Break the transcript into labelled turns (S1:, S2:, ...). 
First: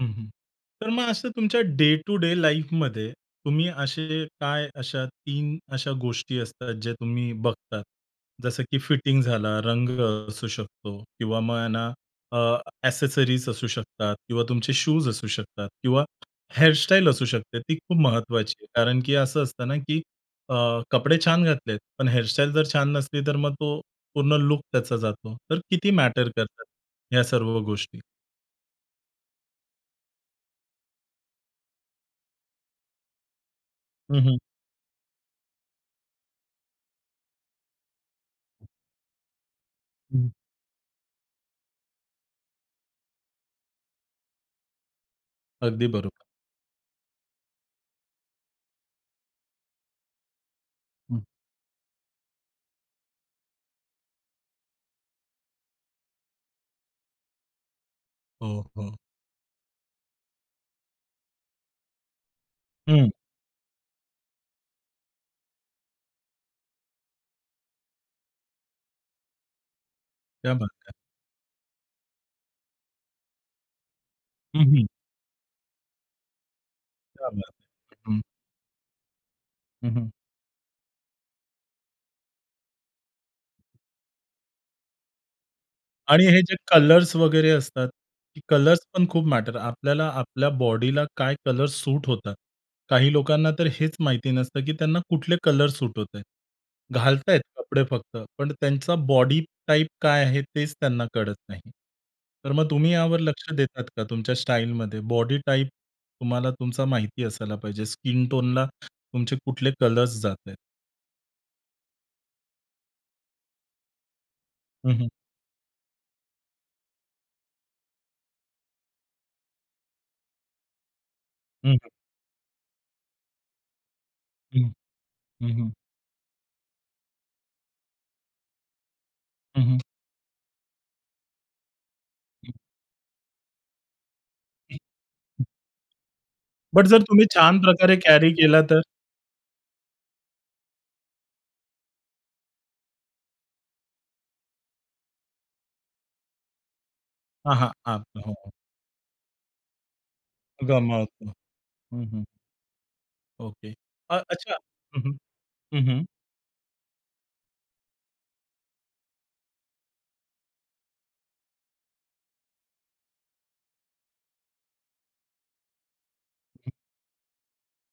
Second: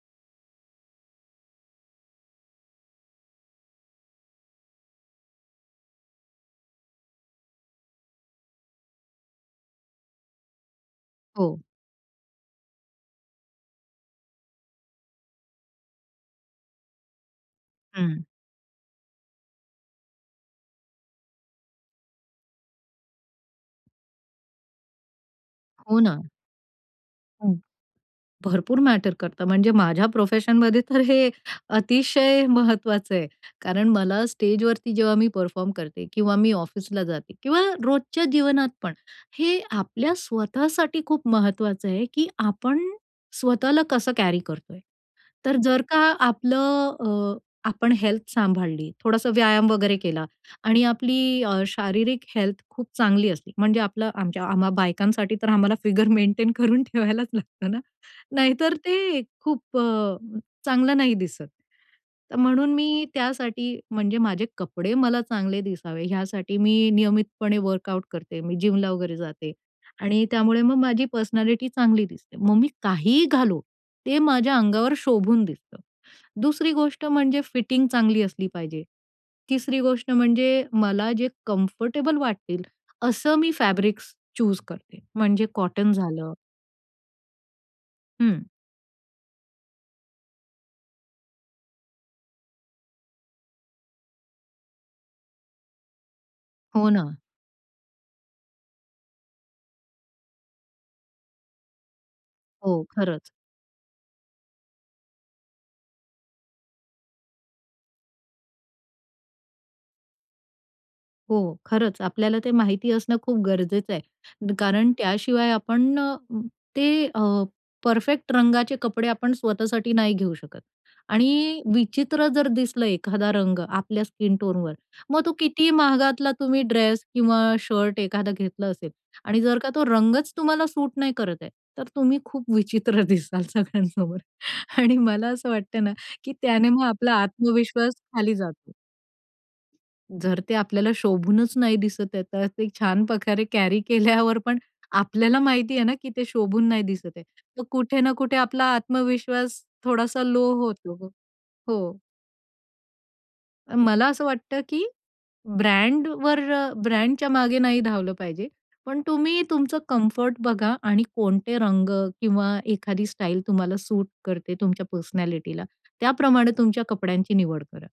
S1: हं, हं, तर मग असं तुमच्या डे टू डे लाईफमध्ये तुम्ही असे काय अशा 3 अशा गोष्टी असतात जे तुम्ही बघतात. जसं की फिटिंग झाला, रंग असू शकतो किंवा
S2: हो.
S1: मग ना अ, एक्सेसरीज असू शकतात किंवा तुमचे शूज असू शकतात किंवा हेअर स्टाईल असू शकते ती खूप
S2: हं.
S1: महत्त्वाची आहे कारण की असं असतं ना, की अ, कपडे छान घातलेत, पण हेअर स्टाईल जर छान नसली, तर मग तो पूर्ण लूक त्याचा जातो. तर किती
S2: हो ना.
S1: मॅटर करतात ह्या
S2: हं,
S1: सर्व गोष्टी?
S2: भरपूर मॅटर करतं म्हणजे माझ्या प्रोफेशनमध्ये तर हे अतिशय महत्त्वाचं आहे कारण
S1: हं,
S2: मला
S1: हं.
S2: स्टेजवरती जेव्हा मी परफॉर्म करते किंवा मी ऑफिसला जाते किंवा रोजच्या जीवनात पण हे आपल्या
S1: हं.
S2: स्वतःसाठी खूप महत्त्वाचं आहे, की आपण स्वतःला कसं कॅरी करतोय. तर जर
S1: अगदी
S2: का
S1: बरोबर.
S2: आपलं अ, आपण हेल्थ सांभाळली, थोडासा व्यायाम वगैरे केला आणि
S1: हं.
S2: आपली अ, शारीरिक हेल्थ खूप चांगली असली, म्हणजे आपलं आमच्या आम्हा बायकांसाठी तर आम्हाला फिगर मेंटेन करून ठेवायलाच लागतं ना.
S1: हो,
S2: नाहीतर
S1: हो.
S2: ते खूप अ, चांगलं नाही दिसत. तर म्हणून मी
S1: हं.
S2: त्यासाठी म्हणजे माझे कपडे मला चांगले दिसावे यासाठी मी नियमितपणे वर्कआउट करते. मी जिमला वगैरे जाते आणि
S1: क्या
S2: त्यामुळे
S1: बात
S2: मग
S1: है.
S2: माझी पर्सनॅलिटी चांगली दिसते. मग मी काहीही घालो ते माझ्या
S1: हं, हं.
S2: अंगावर शोभून दिसतं. दुसरी गोष्ट
S1: क्या
S2: म्हणजे
S1: बात
S2: फिटिंग
S1: है.
S2: चांगली
S1: हं.
S2: असली पाहिजे. तिसरी
S1: हं,
S2: गोष्ट
S1: हं.
S2: म्हणजे मला जे कम्फर्टेबल वाटतील असं मी फॅब्रिक्स चुज करते म्हणजे कॉटन
S1: आणि
S2: झालं.
S1: हे जे कलर्स वगैरे असतात,
S2: हं.
S1: कलर्स पण खूप मॅटर आपल्याला आपल्या बॉडीला काय कलर्स सूट होतात. काही लोकांना तर हेच माहिती नसतं, की त्यांना कुठले कलर सूट होतायत.
S2: हो ना.
S1: घालतायत कपडे फक्त पण त्यांचा बॉडी टाइप काय आहे, तेच त्यांना कळत नाही. तर मग
S2: हो,
S1: तुम्ही यावर
S2: खरंच.
S1: लक्ष देतात का? तुमच्या स्टाईलमध्ये बॉडी टाइप तुम्हाला तुमचा माहिती असायला पाहिजे. स्किन टोनला तुमचे कुठले कलर्स जाता आहेत?
S2: हो, खरंच. आपल्याला ते माहिती असणं खूप गरजेचं आहे कारण
S1: हं, हं.
S2: त्याशिवाय आपण अ, ते अ, परफेक्ट रंगाचे कपडे आपण स्वतःसाठी नाही घेऊ शकत आणि
S1: हं, हं.
S2: विचित्र जर दिसलं एखादा रंग आपल्या स्किन
S1: हं,
S2: टोनवर मग तो
S1: हं,
S2: कितीही
S1: हं.
S2: महागातला तुम्ही ड्रेस किंवा शर्ट एखादा घेतला असेल आणि जर
S1: हं,
S2: का
S1: हं.
S2: तो रंगच तुम्हाला सूट नाही करत आहे, तर तुम्ही खूप
S1: हं.
S2: विचित्र दिसाल सगळ्यांसमोर. आणि मला असं वाटत ना, की त्याने मग
S1: बट जर
S2: आपला
S1: तुम्ही छान
S2: आत्मविश्वास
S1: प्रकारे कॅरी
S2: खाली
S1: केला
S2: जातो.
S1: तर?
S2: जर ते आपल्याला शोभूनच नाही दिसत आहे, तर ते छान प्रकारे कॅरी केल्यावर पण आपल्याला माहितीये ना, की ते शोभून नाही दिसतय,
S1: हां,
S2: तर
S1: हां,
S2: कुठे
S1: हां.
S2: ना कुठे
S1: हो.
S2: आपला आत्मविश्वास थोडासा लो होतो.
S1: गमावतो.
S2: हो.
S1: हं, हं. ओके,
S2: मला
S1: अ
S2: असं
S1: अच्छा
S2: वाटतं, की
S1: हं, हं, हं, हं.
S2: ब्रँड वर अ, ब्रँडच्या मागे नाही धावलं पाहिजे. पण तुम्ही तुमचं कम्फर्ट बघा आणि कोणते रंग किंवा एखादी स्टाईल तुम्हाला सूट करते तुमच्या पर्सनॅलिटीला त्याप्रमाणे तुमच्या कपड्यांची निवड करा.